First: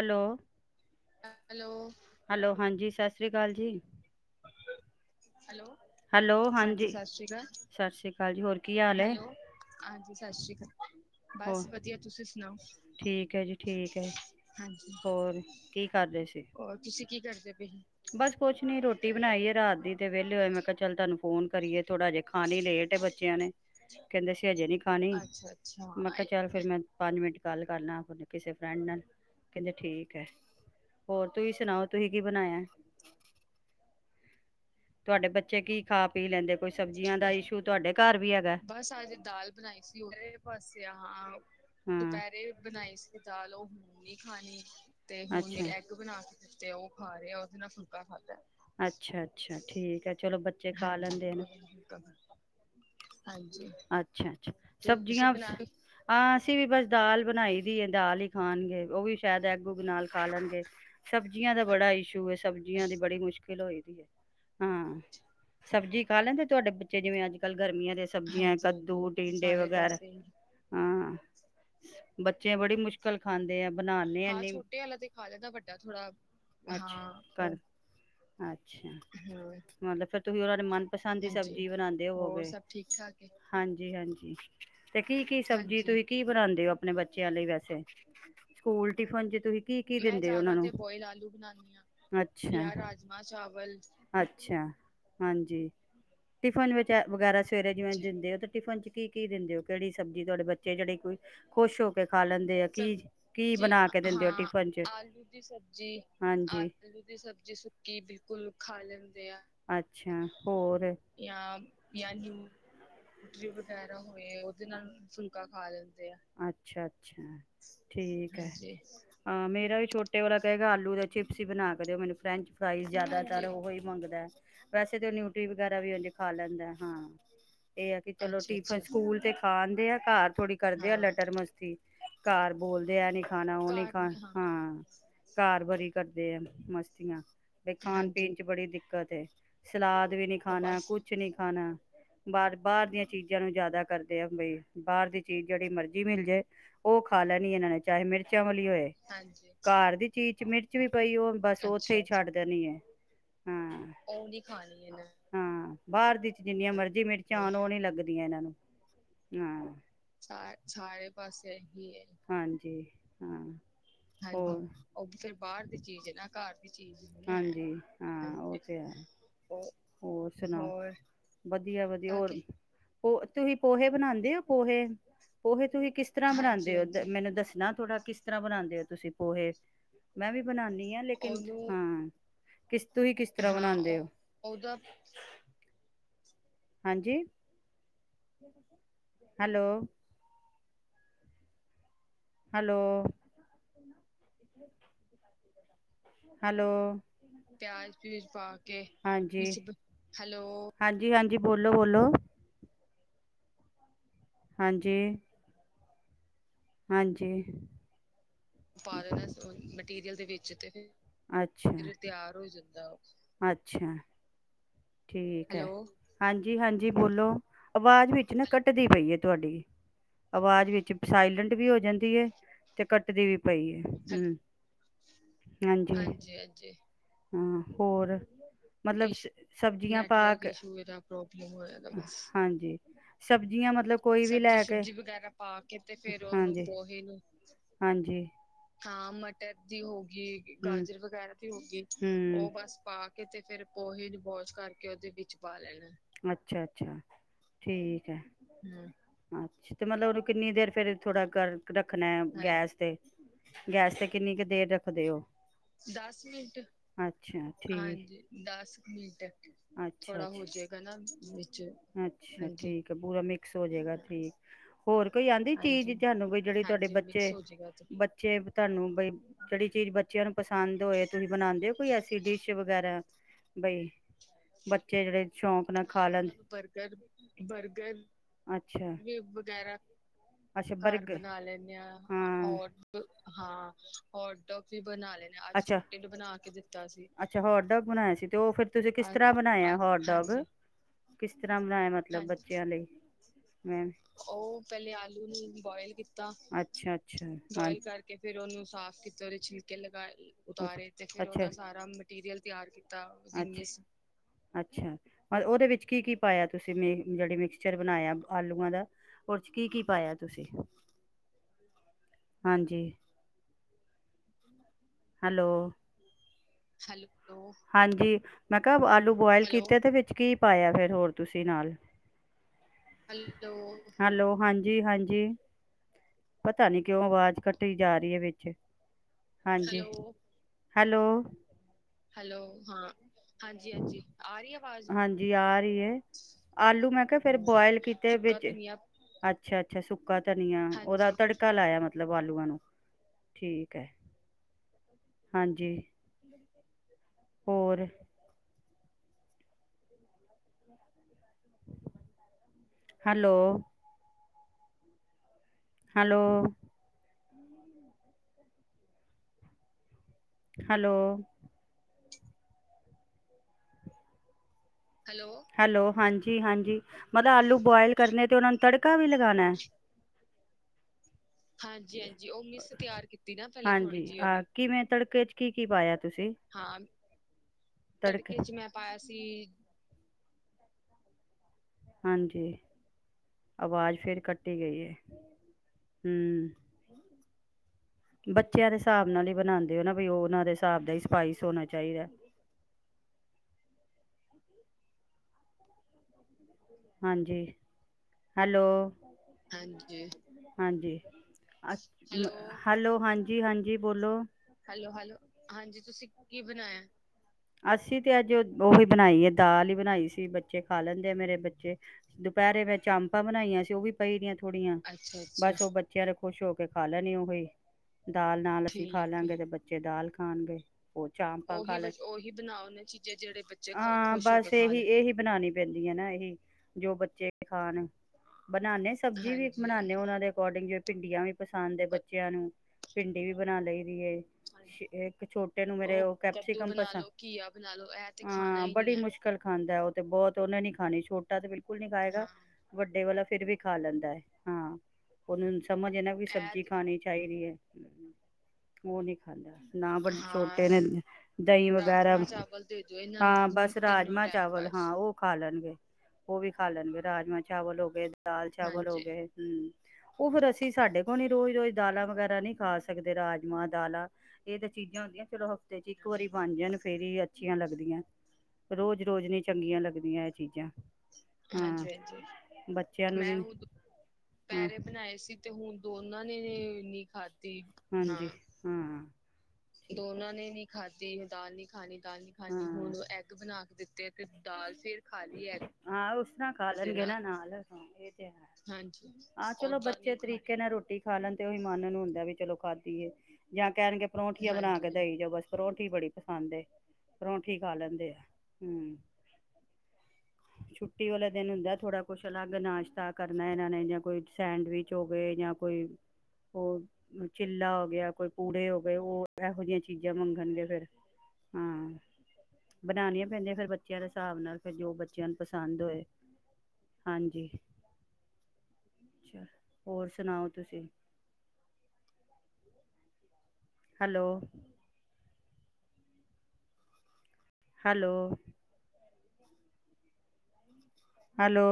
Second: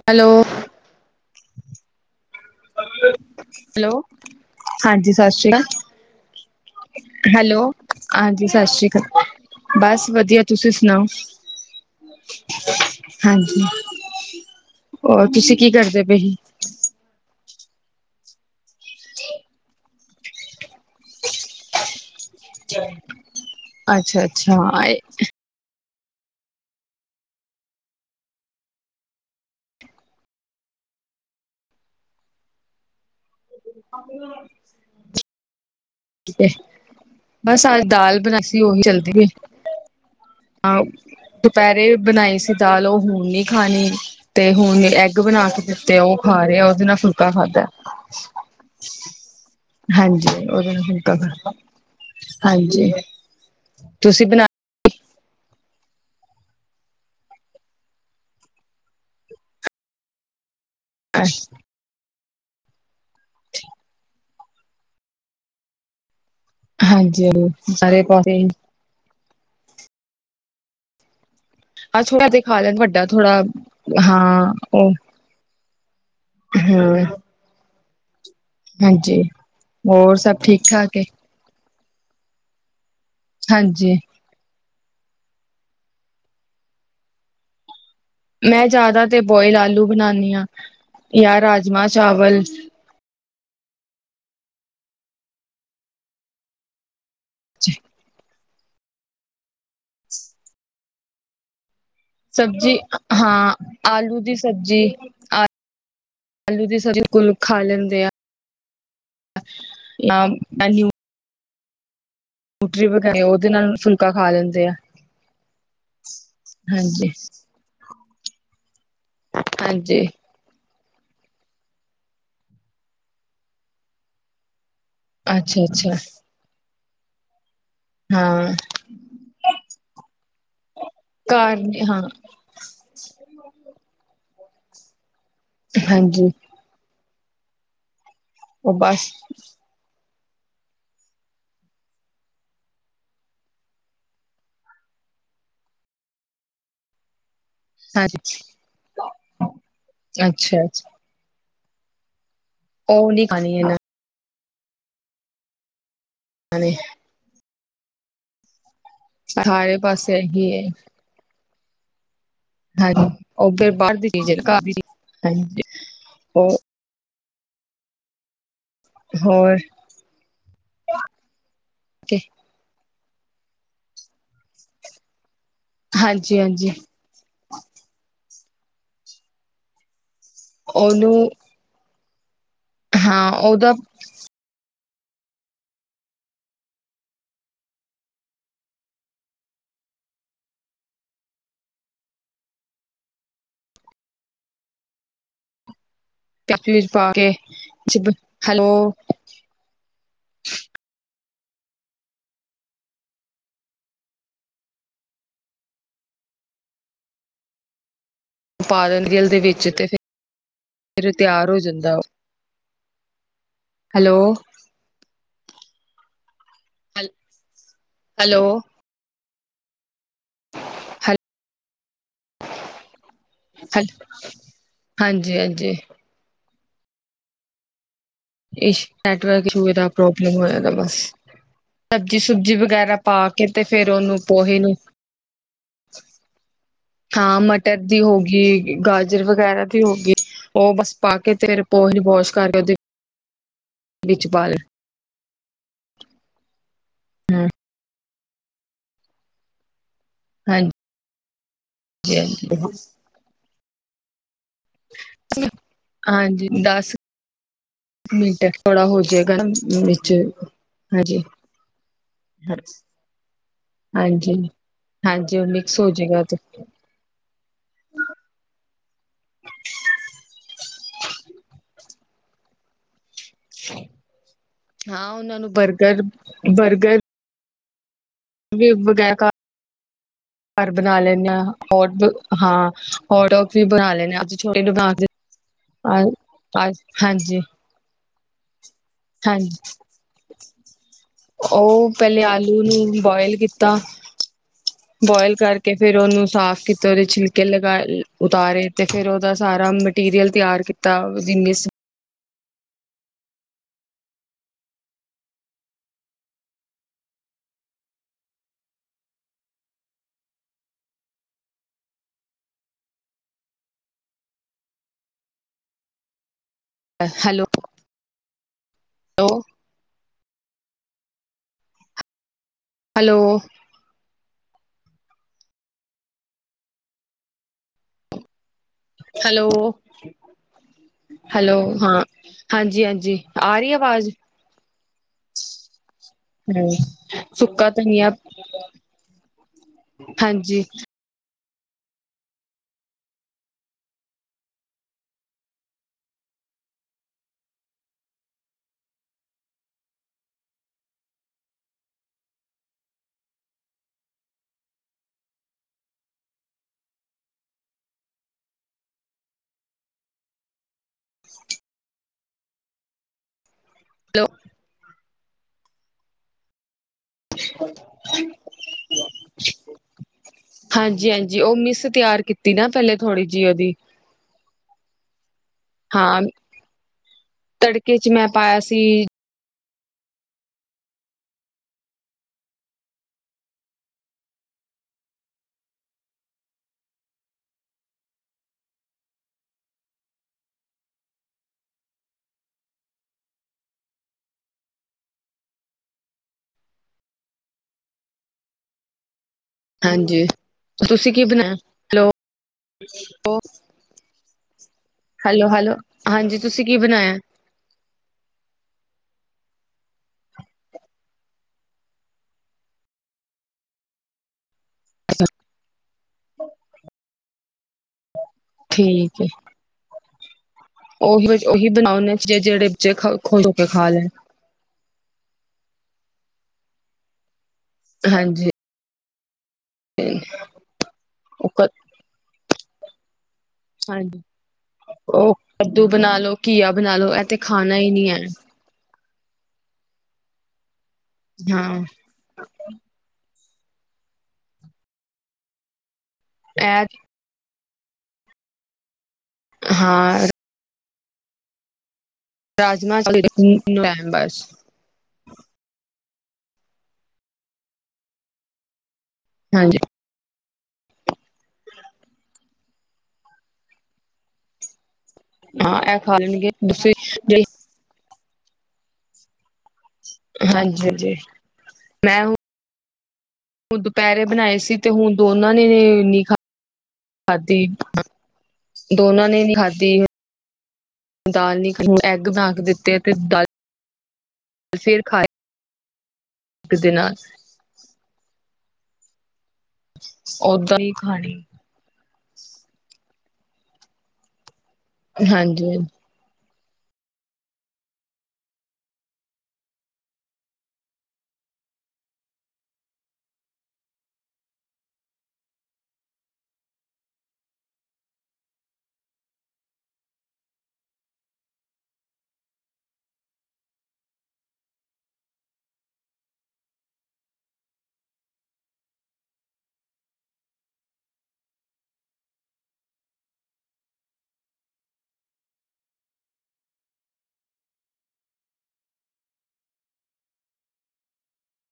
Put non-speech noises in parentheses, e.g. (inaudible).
Hello hello ਹਾਂਜੀ ਸਤਿ ਸ਼੍ਰੀ ਅਕਾਲ ਜੀ, ਹੈਲੋ ਹਾਂਜੀ ਸਤਿ ਸ਼੍ਰੀ ਅਕਾਲ, ਹੈਲੋ ਹਾਂਜੀ ਸਾਸਰੀ ਕਾਲ ਹੈਲੋ ਸਤਿ ਸ੍ਰੀ ਅਕਾਲ ਜੀ ਹਾਂਜੀ ਹੋਰ ਸਤਿ ਕੀ ਸ਼੍ਰੀ ਹਾਲ ਐ, ਅਕਾਲ। ਬਸ ਹਾਂਜੀ ਸਤ ਵਧੀਆ ਸ੍ਰੀ ਤੁਸੀਂ ਅਕਾਲ, ਸੁਣਾਓ? ਬਸ ਵਧੀਆ, ਤੁਸੀਂ ਸੁਣਾਓ ਠੀਕ ਹੈ ਜੀ ਹਾਂਜੀ, ਠੀਕ ਹੈ। ਹਾਂਜੀ ਹੋਰ ਕੀ ਕਰ ਰਹੇ ਸੀ ਹੋਰ ਤੁਸੀਂ ਕੀ ਕਰਦੇ ਪਏ। ਬਸ ਕੁਛ ਨੀ ਰੋਟੀ ਬਣਾਈਏ ਰਾਤ ਦੀ ਤੇ ਵਿਹਲੇ ਹੋਏ ਮੈਂ ਕਿਹਾ ਚੱਲ ਤੁਹਾਨੂੰ ਫੋਨ ਕਰੀਏ ਥੋੜਾ ਜਿਹਾ ਖਾਣੀ ਲੇਟ ਏ ਬੱਚਿਆਂ ਨੇ ਅੱਛਾ, ਕਹਿੰਦੇ ਸੀ ਅੱਛਾ ਹਜੇ ਨੀ ਖਾਣੀ। ਮੈਂ ਕਿਹਾ ਚੱਲ ਫੇਰ ਮੈਂ ਪੰਜ ਮਿੰਟ ਗੱਲ ਕਰ ਲਾ ਆਪਣੇ ਕਿਸੇ ਫਰੈਂਡ ਨਾਲ। ਕਹਿੰਦੇ ਠੀਕ ਹੈ ਹੋਰ ਤੁਹੀ ਸੁਣਾਓ ਤੁਹੀ ਕੀ ਬਣਾਇਆ। (unintelligible) ਤੁਹਾਡੇ ਬੱਚੇ ਕੀ ਖਾ ਪੀ ਲੈਂਦੇ, ਕੋਈ ਸਬਜ਼ੀਆਂ ਦਾ ਇਸ਼ੂ ਬਸ ਅੱਜ ਤੁਹਾਡੇ ਦਾਲ ਘਰ ਵੀ ਬਣਾਈ ਹੈਗਾ। ਸੀ ਉਹੀ ਬਸ ਚਲਦੀ ਅੱਜ ਪਈ ਦਾਲ ਬਣਾਈ ਸੀ ਉਹ ਬਸ ਹਾਂ ਦੁਪਹਿਰੇ ਬਣਾਈ ਦੁਪਹਿਰੇ ਸੀ ਦਾਲ ਬਣਾਈ ਉਹ ਸੀ ਹੁਣ ਨੀ ਦਾਲ ਉਹ ਖਾਣੀ। ਹੁਣ ਨੀ ਤੇ ਖਾਣੀ ਹੁਣ ਐਗ ਤੇ ਹੁਣ, ਬਣਾ ਕੇ ਦਿੱਤੇ ਉਹ ਬਣਾ ਖਾ ਕੇ, ਰਿਹਾ ਦਿੱਤੇ ਆ ਉਹਦੇ ਉਹ ਨਾਲ ਖਾ ਫੁਲਕਾ ਰਹੇ ਉਹਦੇ ਖਾਧਾ। ਨਾਲ ਫੁਲਕਾ ਖਾਧਾ, ਅੱਛਾ ਅੱਛਾ ਠੀਕ ਹੈ ਹਾਂਜੀ ਚਲੋ ਬੱਚੇ ਉਹਦੇ ਨਾਲ ਖਾ ਫੁਲਕਾ ਲੈਂਦੇ ਆ ਨਾ ਖਾਧਾ, ਫੁਲਕਾ। ਹਾਂਜੀ ਹਾਂਜੀ ਤੁਸੀਂ ਅੱਛਾ ਬਣਾ ਅੱਛਾ ਸਬਜ਼ੀਆਂ ਬਣਾ, ਹਾਂ ਅਸੀਂ ਵੀ ਬਸ ਦਾਲ ਬਣਾਈ ਦੀ ਏ ਦਾਲ ਹੀ ਖਾਣਗੇ ਉਹ ਵੀ ਸ਼ਾਇਦ ਐਗ ਉਗ ਨਾਲ ਖਾ ਲੈਣਗੇ। ਸਬਜ਼ੀਆਂ ਦਾ ਬੜਾ ਇਸ਼ੂ ਹੈ ਸਬਜ਼ੀਆਂ ਦੀ ਬੜੀ ਮੁਸ਼ਕਿਲ ਹੋਈ ਦੀ ਹੈ। ਹਮ ਸਬਜ਼ੀ ਖਾ ਲੈਂਦੇ ਤੁਹਾਡੇ ਬੱਚੇ ਜਿਵੇਂ ਹਾਂਜੀ ਅੱਜ ਕੱਲ੍ਹ ਗਰਮੀਆਂ ਸਾਰੇ ਦੀਆਂ ਪਾਸੇ ਸਬਜ਼ੀਆਂ, ਕੱਦੂ, ਟਿੰਡੇ ਵਗੈਰਾ ਹਾਂ। ਆ ਛੋਟਾ ਤੇ ਬੱਚੇ ਖਾ ਬੜੀ ਲੈਣ ਵੱਡਾ ਮੁਸ਼ਕਿਲ ਥੋੜਾ ਖਾਂਦੇ ਆ ਬਣਾਦੇ ਆ ਇਨੀ ਹਾਂ ਖਾਸ ਛੁੱਟੀ ਉਹ ਵਾਲਾ ਦਿਨ। ਹਾਲੇ ਤਾਂ ਵੱਡਾ ਥੋੜਾ ਹਮ ਅੱਛਾ ਕਰ ਅੱਛਾ ਹਾਂਜੀ ਮਤਲਬ ਹੋਰ ਫੇਰ ਸਭ ਤੁਸੀਂ ਉਹਨਾਂ ਠੀਕ ਨੇ ਠਾਕ ਏ ਮਨਪਸੰਦ ਦੀ ਸਬਜ਼ੀ ਬਣਾਉਂਦੇ ਹੋਵੋਗੇ ਹੋਰ ਸਭ ਠੀਕ ਠਾਕ ਹਾਂਜੀ ਹਾਂਜੀ ਤੇ ਕੀ ਕੀ ਸਬਜ਼ੀ ਤੁਸੀਂ ਕੀ ਬਣਾਉਦੇ ਹੋ ਆਪਣੇ ਬੱਚਿਆਂ ਲਈ ਵੈਸੇ। ਮੈਂ ਸਕੂਲ ਜ਼ਿਆਦਾ ਤੇ ਟੀਫਨ ਚ ਬੋਇਲ ਤੁਸੀ ਕੀ ਆਲੂ ਕੀ ਦੇਂਦੇ ਬਣਾਉਦੀ ਹੋ ਹਾਂ ਉਹਨਾਂ ਨੂੰ ਬੋਇਲ ਆਲੂ ਯਾ ਬਣਾਨੀ ਹਾਂ ਰਾਜਮਾਂ ਚਾਵਲ ਜਾਂ ਰਾਜਮਾ ਰਾਜਮਾ ਚਾਵਲ ਅੱਛਾ ਹਾਂਜੀ, ਟਿਫਨ ਵਗੈਰਾ ਸਵੇਰੇ ਜਿਵੇਂ ਦਿੰਦੇ ਹੋ ਤੇ ਟਿਫਨ ਚ ਕੀ ਕੀ ਦਿੰਦੇ ਹੋ ਕਿਹੜੀ ਸਬਜ਼ੀ ਤੁਹਾਡੇ ਬੱਚੇ ਜਿਹੜੇ ਕੋਈ ਖੁਸ਼ ਹੋ ਕੇ ਖਾ ਲੈਂਦੇ ਆ ਸਬਜ਼ੀ ਕੀ ਕੀ ਹਾਂ ਬਣਾ ਕੇ ਆਲੂ ਦਿੰਦੇ ਹੋ ਦੀ ਟਿਫਨ ਚ ਸਬਜ਼ੀ ਆਲੂ ਦੀ ਸਬਜੀ ਹਾਂਜੀ ਆਲੂ ਦੀ ਕੁਲ ਸਬਜ਼ੀ ਖਾ ਸੁੱਕੀ ਲੈਂਦੇ ਆ ਬਿਲਕੁਲ ਖਾ ਲੈਂਦੇ ਆ ਅੱਛਾ ਜਾਂ ਹੋਰ ਯਾ ਯ ਜਿਵੇਂ ਨਿਊਟਰੀ ਵਗੈਰਾ ਸਬਜੀ ਉਹਦੇ ਨਾਲ ਵਗੈਰਾ ਫੁਲਕਾ ਖਾ ਹੋਏ ਉਹਦੇ ਲੈਂਦੇ ਆ ਨਾਲ ਫੁਲਕਾ ਖਾ ਲਿੰਦੇ ਆ। ਅੱਛਾ ਹਾਂਜੀ ਅੱਛਾ ਠੀਕ ਹੈ ਜੀ ਹਾਂ ਮੇਰਾ ਵੀ ਹਾਂਜੀ ਛੋਟੇ ਵਾਲਾ ਕਹੇਗਾ ਆਲੂ ਦਾ ਚਿਪਸ ਹੀ ਬਣਾ ਕੇ ਦਿਓ ਮੈਨੂੰ ਫਰੈਂਚ ਫਰਾਈਜ਼ ਜ਼ਿਆਦਾਤਰ ਉਹ ਹੀ ਮੰਗਦਾ ਹੈ। ਵੈਸੇ ਤਾਂ ਉਹ ਨਿਊਟਰੀ ਅੱਛਾ ਵਗੈਰਾ ਵੀੇ ਅੱਛਾ ਅਜੇ ਖਾ ਲੈਂਦਾ ਹਾਂ। ਇਹ ਆ ਕਿ ਚਲੋ ਹਾਂ ਟਿਫਨ ਸਕੂਲ ਤੇ ਖਾਦੇ ਆ ਘਰ ਥੋੜੀ ਕਰਦੇ ਆ ਲਟਰ ਘਰ ਮਸਤੀ ਹਾਂ ਘਰ ਬੋਲਦੇ ਐ ਨੀ ਖਾਣਾ ਉਹ ਨੀ ਖਾਣਾ ਹਾਂ ਘ ਵਰੀ ਹਾਂਜੀ ਕਰਦੇ ਆ। ਮਸਤੀਆਂ ਤੇ ਖਾਣ ਪੀਣ ਚ ਬੜੀ ਉਹ ਦਿੱਕਤ। ਬਸ ਏ ਸਲਾਦ ਵੀ ਨੀ ਖਾਣਾ ਕੁਛ ਨਹੀਂ ਖਾਣਾ। ਬਾਹਰ ਬਾਹਰ ਦੀਆਂ ਚੀਜ਼ਾਂ ਨੂੰ ਜਿਆਦਾ ਕਰਦੇ ਆ ਬਈ ਬਾਹਰ ਦੀ ਚੀਜ਼ ਜਿਹੜੀ ਮਰਜ਼ੀ ਮਿਲ ਜਾਏ। ਉਹ ਖਾ ਲੈਣੀ ਇਹਨਾਂ ਨੇ ਚਾਹੇ ਹਾਂਜੀ ਮਿਰਚਾਂ ਵਾਲੀ ਹੋਏ ਘਰ ਦੀ ਚੀਜ਼ ਚ ਅੱਛਾ ਅੱਛਾ ਮਿਰਚ ਵੀ ਪਈ ਹੋਏ ਉਹ ਬਸ ਉਥੇ ਹੀ ਛੱਡ ਦੇ ਨੀ ਹੈ। ਉਹ ਨੀ ਖਾਣੀ ਇਹਨਾਂ ਨੇ। ਉਹ ਨੀ ਖਾਣੀ ਇਹਨਾਂ ਨੇ ਹਾਂ ਬਾਹਰ ਦੀ ਚ ਜਿੰਨੀਆਂ ਨੇ ਮਰਜੀ ਮਿਰਚਾ ਹੋਣ ਉਹ ਨੀ ਲੱਗਦੀਆਂ ਇਹਨਾਂ ਨੂੰ ਸਾਰੇ ਪਾਸੇ ਇਹੀ ਏ। ਪਾਸੇ ਇਹੀ ਏ। ਹਾਂਜੀ ਹਾਂ, ਉਹ ਫਿਰ ਬਾਹਰ ਦੀ ਚੀਜ਼ ਘਰ ਹੋਰ ਦੀ ਉਹ ਵੀ ਫਿਰ ਹਾਂਜੀ ਬਾਹਰ ਦੀ ਚੀਜ਼ ਆ ਨਾ ਘਰ ਉਹ ਦੀ ਚੀਜ਼ ਹਾਂਜੀ ਹਾਂ ਹੋਰ ਉਹ ਹੋਰ ਸੁਣਾਓ, ਵਧੀਆ ਵਧੀਆ ਹੋਰ। ਪ ਤੁਸੀਂ ਪੋਹੇ ਬਣਾਂਦੇ ਹੋ ਪੋਹੇ ਪੋਹੇ ਤੁਸੀਂ ਕਿਸ ਤਰ੍ਹਾਂ ਹਾਂਜੀ ਹਾਂਜੀ ਬਣਾਂਦੇ ਹੋ। ਮੈਨੂੰ ਦੱਸਣਾ ਥੋੜਾ ਕਿਸ ਤਰ੍ਹਾਂ ਬਣਾਂਦੇ ਹੋ ਤੁਸੀਂ ਪੋਹੇ ਮੈਂ ਵੀ ਬਣਾਨੀ ਹਾਂ ਉਹਨੂੰ ਲੇਕਿਨ। ਹਾਂ ਕਿਸ ਤੁਸੀਂ ਕਿਸ ਹਾਂ ਤਰ੍ਹਾਂ ਉਹਦਾ ਬਣਾਂਦੇ ਹੋ। ਹਾਂਜੀ। ਹੈਲੋ। ਹੈਲੋ। ਹੈਲੋ ਪਿਆਜ ਵਿੱਚ ਪਾ ਕੇ ਪਿਆਜ ਪਿਉਜ ਪਾ ਹੈਲੋ ਕੇ ਹਾਂਜੀ। ਹੈਲੋ ਹਾਂਜੀ ਹਾਂਜੀ ਬੋਲੋ ਬੋਲੋ। ਹਾਂਜੀ। ਹਾਂਜੀ। ਪਾ ਦਿੰਦੀ ਦਿੰਦੇ ਰੀਅਲ ਦੇ ਵਿੱਚ ਸੀ ਤੇ ਮਟੀਰੀਅਲ ਦੇ ਵਿੱਚ ਤੇ ਫਿਰ ਤਿਆਰ ਹੋ ਅੱਛਾ ਫਿਰ ਜਾਂਦਾ ਉਹ ਤਿਆਰ ਹੋ ਜਾਂਦਾ। ਅੱਛਾ। ਹੈਲੋ ਠੀਕ ਐ ਹਾਂਜੀ ਹਾਂਜੀ ਬੋਲੋ ਅਵਾਜ਼ ਵਿੱਚ ਨਾ ਹੈਲੋ ਕੱਟਦੀ ਪਈ ਐ ਤੁਹਾਡੀ। ਆਵਾਜ਼ ਵਿੱਚ ਹ ਸਾਇਲੈਂਟ ਵੀ ਹੋ ਜਾਂਦੀ ਐ ਤੇ ਕੱਟਦੀ ਵੀ ਪਈ ਐ ਹੂੰ। ਹਾਂਜੀ ਹਾਂਜੀ ਹਾਂ ਹੋਰ। ਇ ਮਤਲਬ ਨੈਟਵਰਕ ਇਸ਼ੂ। ਦਾ ਸਬਜ਼ੀਆਂ ਪਾ ਪ੍ਰੋਬਲਮ ਕੇ ਹੋਇਆ ਬਸ ਸਬਜ਼ੀ ਸੁਬਜੀ ਹਾਂਜੀ ਵਗੈਰਾ ਪਾ ਕੇ ਤੇ ਸਬਜ਼ੀਆਂ ਫੇਰ ਮਤਲਬ ਉਹਨੂੰ ਕੋਈ ਵੀ ਪੋਹੇ ਲੈ ਨੂੰ ਕੇ। ਵਗੈਰਾ ਪਾ ਕੇ ਤੇ ਫਿਰ ਉਹਨੂੰ ਪੋਹੇ ਨੂੰ ਹਾਂ ਮਟਰ ਹਾਂਜੀ ਦੀ ਹਾਂਜੀ ਹੋਗੀ, ਹਾਂ ਗਾਜਰ ਮਟਰ ਵਗੈਰਾ ਦੀ ਹੋਗੀ। ਉਹ ਬਸ ਗਾਜਰ ਪਾ ਕੇ ਵਗੈਰਾ ਦੀ ਤੇ ਹੋਗੀ ਪੋਹੇ ਵਾਸ਼ ਓ ਕਰਕੇ ਉਹਦੇ ਬਸ ਪਾ ਕੇ ਤੇ ਫੇਰ ਪੋਹੇ ਨੂੰ। ਵਿੱਚ ਪਾ ਲੈ ਉਹਦੇ ਵਿੱਚ ਪਾ ਲੈਣਾ ਅੱਛਾ ਅੱਛਾ ਹੂੰ ਠੀਕ ਐ। ਅੱਛਾ ਤੇ ਮਤਲਬ ਕਿੰਨੀ ਦੇਰ ਹਾਂਜੀ ਫੇਰ ਥੋੜਾ ਕਰ ਰੱਖਣਾ ਹਾਂਜੀ। ਗੈਸ ਤੇ ਗੈਸ ਤੇ ਕਿੰਨੀ ਕੁ ਦੇਰ ਰੱਖ ਰੱਖਦੇ ਓ ਦਸ ਹਾਂਜੀ ਮਿੰਟ ਦਸ ਅੱਛਾ ਠੀਕ ਮਿੰਟ ਦਸ ਥੋੜਾ ਹੋ ਜਾਏਗਾ ਨਾ ਅੱਛਾ ਅੱਛਾ, ਵਿੱਚ ਥੋੜਾ ਹੋਜੇਗਾ ਨਾ ਹਾਂਜੀ। ਠੀਕ ਆ ਪੂਰਾ ਮੇਕਅਪ। ਫਿਕਸ ਹੋਜੇਗਾ ਠੀਕ ਹਾਂਜੀ ਹੋਰ ਕੋਈ ਹਾਂਜੀ ਉਹ ਆਂਦੀ ਮਿਕਸ ਹੋ ਚੀਜ਼ ਜਾਏਗਾ ਤੁਹਾਨੂੰ ਤੇ ਬਈ ਜਿਹੜੇ ਤੁਹਾਡੇ ਬੱਚੇ ਬੱਚੇ ਤੁਹਾਨੂੰ ਬਈ ਜਿਹੜੀ ਚੀਜ਼ ਬੱਚਿਆਂ ਨੂੰ। ਪਸੰਦ ਹੋਏ ਤੁਸੀਂ ਬਣਾਂਦੇ ਹੋ ਕੋਈ ਐਸੀ ਡਿਸ਼ ਵਗੈਰਾ। ਬਈ ਬੱਚੇ ਹਾਂ ਜਿਹੜੇ ਉਹਨਾਂ ਨੂੰ ਸ਼ੌਕ ਨਾਲ ਬਰਗਰ ਖਾ ਲੈਂਦੇ ਬਰਗਰ ਬਰਗਰ। ਵੀ ਅੱਛਾ ਵਗੈਰਾ ਮੀਟ ਘਰ ਵਗੈਰਾ। ਅੱਛਾ ਘਰ ਬਣਾ ਲੈਣੇ ਆ ਹਾਂ ਹੋਟਡੋਗ ਵੀ ਬਣਾ ਲੈਂਦੇ ਆ ਅੱਜ ਹੋਟ ਡੋਗ ਛੋਟੇ ਨੂੰ ਵੀ ਕੇ ਬਣਾ ਲੈਂਣੇ ਆ। ਅੱਛਾ ਹਾਂਜੀ ਬਣਾ ਕੇ ਦਿੱਤਾ ਸੀ ਅੱਛਾ ਹਾਂਜੀ। ਹੋਟ ਡੋਗ ਬਣਾਇਆ ਸੀ ਤੇ ਉਹ ਫਿਰ ਤੁਸੀਂ ਕਿਸ ਤਰ੍ਹਾਂ ਹਾਂਜੀ ਬਣਾਇਆ ਹੋਟ ਡੋਗ? ਕਿਸ ਤਰ੍ਹਾਂ ਬਣਾਇਆ ਉਹ ਪਹਿਲੇ ਮਤਲਬ ਆਲੂ ਬੱਚਿਆਂ ਲਈ ਨੂੰ ਬੋਇਲ ਕੀਤਾ ਹੂੰ? ਉਹ ਪਹਿਲੇ ਆਲੂ ਨੂੰ ਕੇ ਫੇਰ ਉਹਨੂੰ ਸਾਫ਼ ਕੀਤਾ, ਉਹਦੇ ਛਿਲਕੇ ਲਗਾਏ ਹਾਂ ਉਤਾਰੇ ਤੇ ਫੇਰ ਉਹਦਾ ਸਾਰਾ ਮਿੱਟ ਉਤਾਰੇ ਤੇ ਫੇਰ ਉਹਦਾ ਸਾਰਾ ਮੈਟੀਰੀਅਲ ਤਿਆਰ ਕੀਤਾ। ਅੱਛਾ, ਉਹਦੇ ਵਿੱਚ ਕੀ-ਕੀ ਪਾਇਆ ਤੁਸੀਂ ਮੇ ਜਿਹੜੀ ਮਿਕਸਚਰ ਬਣਾਇਆ ਆਲੂਆਂ ਦਾ? ਉਹ ਚ ਕੀ ਕੀ ਪਾਇਆ ਤੁਸੀਂ ਹਾਂਜੀ! ਹੈਲੋ। ਹੈਲੋ ਹਾਂਜੀ, ਮੈਂ ਕਿਹਾ ਆਲੂ ਹੈਲੋ ਬੋਇਲ ਕੀਤੇ ਤੇ ਵਿੱਚ ਕੀ ਪਾਇਆ ਫਿਰ ਹੋਰ ਤੁਸੀਂ ਨਾਲ? ਹੈਲੋ। ਹੈਲੋ, ਹਾਂਜੀ ਹਾਂਜੀ ਪਤਾ ਨੀ ਕਿਉਂ ਅਵਾਜ਼ ਕੱਟੀ ਜਾ ਰਹੀ ਆ ਵਿੱਚ? ਹੈਲੋ ਹਾਂਜੀ ਹੈਲੋ। ਹੈਲੋ, ਹਾਂ। ਹੈਲੋ, ਹਾਂਜੀ ਹਾਂ ਹਾਂਜੀ ਆ ਰਹੀ ਹਾਂਜੀ-ਹਾਂਜੀ ਆਵਾਜ਼ ਆ ਰਹੀ ਆਵਾਜ਼, ਹਾਂਜੀ ਆ ਰਹੀ ਐ! ਆਲੂ ਮੈਂ ਕਿਹਾ ਫੇਰ ਸੁੱਕਾ ਬੋਆਇਲ ਧਨੀਆ ਕੀਤੇ ਵਿੱਚ, ਅੱਛਾ -ਅੱਛਾ ਸੁੱਕਾ ਹਾਂਜੀ ਧਨੀਆ! ਉਹਓਦਾ ਤੜਕਾ ਲਾਇਆ ਮਤਲਬ ਆਲੂਆਂ ਨੂੰ ਠੀਕ ਹੈ। ਹਾਂਜੀ। ਹੋਰ ਹੈਲੋ। ਹੈਲੋ। ਹੈਲੋ। (unintelligible) ਲੋ ਹੈਲੋ ਹਾਂਜੀ ਹਾਂਜੀ ਮਤਲਬ ਆਲੂ ਬੁਆਇਲ ਕਰਨੇ ਤੇ ਉਹਨਾ ਨੂੰ ਤੜਕਾ ਵੀ ਲਗਾਉਣਾ? ਹਾਂਜੀ ਹਾਂਜੀ ਉਹ ਮਿਸ ਹਾਂਜੀ ਤਿਆਰ ਹਾਂਜੀ ਉਹ ਕੀਤੀ ਮਿਸ ਨਾ ਪਹਿਲੇ ਤਿਆਰ ਥੋੜ੍ਹੀ ਕੀਤੀ ਜਿਹੀ ਨਾ ਉਹਦੀ ਪਹਿਲੇ ਥੋੜ੍ਹੀ ਜੀ ਹਾਂਜੀ ਕਿਵੇਂ ਤੜਕੇ ਚ ਕੀ ਕੀ ਪਾਇਆ ਹਾਂ ਤੁਸੀਂ? ਤੜਕੇ ਚ ਮੈਂ ਪਾਇਆ ਸੀ ਹਾਂਜੀ। ਆਵਾਜ਼ ਫੇਿਰ ਕੱਟੀ ਗਈ ਹੈ ਹਮ। ਬੱਚਿਆਂ ਦੇ ਹਿਸਾਬ ਨਾਲ ਹੀ ਬਣਾਉਦੇ ਹੋ ਨਾ, ਬ ਉਹਨਾਂ ਦੇ ਹਿਸਾਬ ਦਾ ਹੀ ਸਪਾਈਸ ਹੋਣਾ ਚਾਹੀਦਾ। ਹਾਂਜੀ ਹੈਲੋ। ਹਜੀ ਹਾਂਜੀ ਹਾਂਜੀ, ਤੁਸੀਂ ਕੀ ਬਣਾਇਆ ਹੈਲੋ ਅ ਹੈਲੋ ਹਾਂਜੀ ਹਾਂਜੀ। ਬੋਲੋਲ ਹਲੋਹੈਲੋ ਹੈਲੋ ਹੈਲੋ ਹਾਂਜੀ ਤੁਸੀਂ ਕੀ ਬਣਾਇਆ? ਅਸੀਂ ਤੇ ਅੱਜ ਉਹੀ ਬਣਾਈ ਹੈ ਦਾਲ ਹੀ ਬਣਾਈ ਸੀ ਬੱਚੇ ਖਾ ਲੈਂਦੇ ਆ ਮੇਰੇ ਬੱਚੇ। ਦੁਪਹਿਰੇ ਮੈਂ ਚਾਮਪਾਂ ਬਣਾਈਆਂ ਸੀ ਉਹ ਵੀ ਪਈ ਦੀਆਂ ਥੋੜੀਆਂ, ਬਸ ਉਹ ਬੱਚਿਆਂ ਨੇ ਖੁਸ਼ ਹੋ ਕੇ ਖਾ ਲੈਣੀ ਉਹੀ। ਦਾਲ ਨਾਲ ਅਸੀਂ ਖਾ ਠੀਕ ਏ, ਲਵਗੇ ਤੇ ਬੱਚੇ ਦਾਲ ਖਾਣਗੇ। ਚ ਉਹੀ ਉਹੀ ਬਣਾਉਣੇ ਉਓਹੀ ਚ ਜਿਹੜੇ ਬਣਾਓਨੇ ਬੱਚੇ ਚੀਜ਼ ਜਿਹੜੇ ਖੁਸ਼ ਹੋ ਕੇ ਬੱਚੇ ਖਾ ਲੈਣ ਖੁਸ਼ ਹੋ ਕੇ ਹੀ ਇਹੀ ਬਣਾਉਣੀ ਪੈਂਦੀ ਹੈ ਨਾ ਇਹੀ ਜੋ ਬੱਚੇ ਖਾਣ। ਹਾਂਜੀ। ਨਾਲੇ ਸਬਜ਼ੀ ਵੀ ਬਣਾਉਦੇ ਉਹਨਾਂ ਦੇ ਅਕੋਰਡਿੰਗ ਜ ਭਿੰਡੀਆਂ ਵੀ ਉਹ ਪਸੰਦ ਏ ਬੱਚਿਆਂ ਨੂੰ। ਭਿੰਡੀ ਵੀ ਬਣਾ ਲਈ ਦੀ ਏ। ਹਾਂਜੀ, ਛ ਇੱਕ ਉਹ ਛੋਟੇ ਨੂ ਕੱਦੂ ਮੇਰੇ ਉਹ ਬਣਾ ਲੋ, ਘੀਆ ਕੈਪਸੀਕਮ ਬਣਾ ਪਸੰਦ ਲੋ, ਇਹ ਤੇ ਖਾਣਾ ਹੀ ਨੀ ਹੈ। ਏ, ਹਾ ਬੜੀ ਮੁਸ਼ਕਿਲ ਕਲ ਖਾਂਦਾ ਹੈ ਉਹ ਤੇ ਬਹੁਤ ਉਹਨੇ ਨੀ ਖਾਣੀ, ਛੋਟਾ ਤੇ ਬਿਲਕੁਲ ਹਾਂ, ਨੀ ਖਾਏਗਾ। ਵੱਡੇ ਵਾਲਾ ਫੇਿਰ ਵੀ ਖਾ ਲੈਂਦਾ ਹੈ, ਹਾਂ ਉਹਨੂੰ ਸਮਝ ਇਹ ਨਾ ਵੀ ਸਬਜ਼ੀ ਐ ਖਾਣੀ ਚਾਹੀਦੀ ਹੈ, ਉਹ ਨੀ ਖਾਂਦਾ ਨਾ ਹਾਂ ਵੱਡਾ ਛੋ ਦੇਂਦੇ ਦਹੀਂ ਵਗੈਰਾ, ਰਾਜਮਾਂ ਹਾਂ ਬਸ ਚਾਵਲ ਰਾਜਮਾਂ ਬਸ ਚਾਵਲ। ਹਾਂ ਉਹ ਖਾ ਲੈਣਗੇ। ਉਹ ਵੀ ਖਾ ਲੈਣਗੇ, ਰਾਜਮਾਂ ਚਾਵਲ ਹੋ ਗਏ ਦਾਲ ਚਾਵਲ ਹੋ ਗਏ। ਹਮ ਹਾਂਜੀ। ਉਹ ਫੇਿਰ ਅਸੀਂ ਸਾਡੇ ਕੋਲ ਨ ਰੋਜ਼ ਰੋਜ਼ ਦਾਲਾਂ ਵਗੈਰਾ ਨਹੀਂੀ ਖਾ ਸਕਦੇ ਰਾਜਮਾਂ ਦਾਲਾਂ। ਇਹ ਤਾਂ ਚੀਜ਼ਾਂ ਹੁੰਦੀਆਂ ਚਲੋ ਹਫ਼ਤੇ ਹਾਂ ਚ ਇਹ ਇੱਕ ਖਾ ਵਾਰੀ ਲੈਣਗੇ, ਬਣ ਜਾਣ ਤੁਸੀਂ ਫੇਰ ਹੀ ਅੱਛੀਆਂ ਲੱਗਦੀਆਂ। ਰੋਜ਼ ਰੋਜ਼ ਨੀ ਚੰਗੀਆਂ ਲੱਗਦੀਆਂ ਇਹ ਚੀਜ਼ਾਂ ਹਾਂਜੀ-ਹਾਂਜੀ, ਮੈਂ ਹੁਣ ਹਾਂ ਬੱਚਿਆਂ ਨੂੰ। ਦੁਪਹਿਰੇ ਬਣਾਏ ਸੀ ਦੋਪੈਰੇ ਤੇ ਹੁਣ ਬਣਾਏ ਸੀ ਤੇ ਦੋਨਾਂ ਨੇ ਹੁਣ ਨੀ ਦੋਨਾਂ ਨੇ ਨੀ ਖਾਧੀ। ਓਹਨਾ ਨੇ ਨਹੀਂ ਖਾਧੀ ਦੋਨਾਂ ਨੇ ਨੀ ਖਾਧੀ ਦਾਲ ਨੀ ਖਾਣੀ ਦਾਲ ਐਗ ਨੀ ਬਣਾ ਖਾਣੀ ਕੇ ਦਿੱਤੇ ਨੂੰ ਤੇ ਐੱਗ ਦਾਲ ਬਣਾ ਕੇ ਦਿੱਤੇ ਤੇ ਦਾਲ ਫਿਰ ਫੇਰ ਖਾਏ ਵਧੀਆ ਏ ਹਾ ਉਸ ਤਰ੍ਹਾਂ ਖਾ ਇੱਕ ਦੇ ਲਣਗੇ ਨਾ ਨਾਲ ਇਹ ਤੇ ਹੈ। ਹਾਂਜੀ ਹਾਂ ਚਲੋ ਬੱਚੇ ਤਰੀਕੇ ਨਾਲ ਓਦਾਂ ਹੀ ਰੋਟੀ ਖਾ ਖਾਣੀ, ਲੈਣਦੇ ਉਹੀ। ਮਨ ਨੂੰ ਹੁੰਦਾ ਵੀ ਚਲੋ ਖਾਦੀਏ ਜਾਂ ਕਹਿਣਗੇ ਪਰੌਂਠ। ਆ ਬਣਾ ਕੇ ਦਈ ਜਾਓ ਬਸ ਹਾਂਜੀ। ਪਾਰੋਂਠੀ ਬੜੀ ਪਸੰਦ ਏ। ਪਰੋਠੀ ਖਾ ਲੈਂਦੇ ਆ ਹੂੰ। ਛੁੱਟੀ ਵਾਲੇ ਦਿਨ ਹੁੰਦਾ ਥੋੜਾ ਕੁਛ ਅਲੱਗ ਨਾਸ਼ਤਾ ਕਰਨਾ ਇਹਨਾਂ ਨੇ ਜਾਂ ਕੋਈ ਸੈਂਡਵਿਚ ਹੋ ਗਏ ਜ ਕੋਈ ਉਹ ਚਿੱਲਾ ਹੋ ਗਿਆ ਕੋਈ ਪੂੜੇ ਹੋ ਉਹ ਇਹੋ ਜਿਹੀਆਂ ਚੀਜ਼ਾਂ ਮੰਗਣਗੇ ਫਿਰ ਹਾਂ। ਬਣਾਉਣੀਆਂ ਪੈਂਦੀਆਂ ਫਿਰ ਬੱਚਿਆਂ ਦੇ ਹਿਸਾਬ ਨਾਲ ਫਿਰ ਜੋ ਬੱਚਿਆਂ ਨੂੰ ਪਸੰਦ ਹੋਏ। ਹਾਂਜੀ, ਅੱਛਾ ਹੋਰ ਸੁਣਾਓ ਤੁਸੀਂ? ਹੈਲੋ। ਹੈਲੋ। ਹੈਲੋ।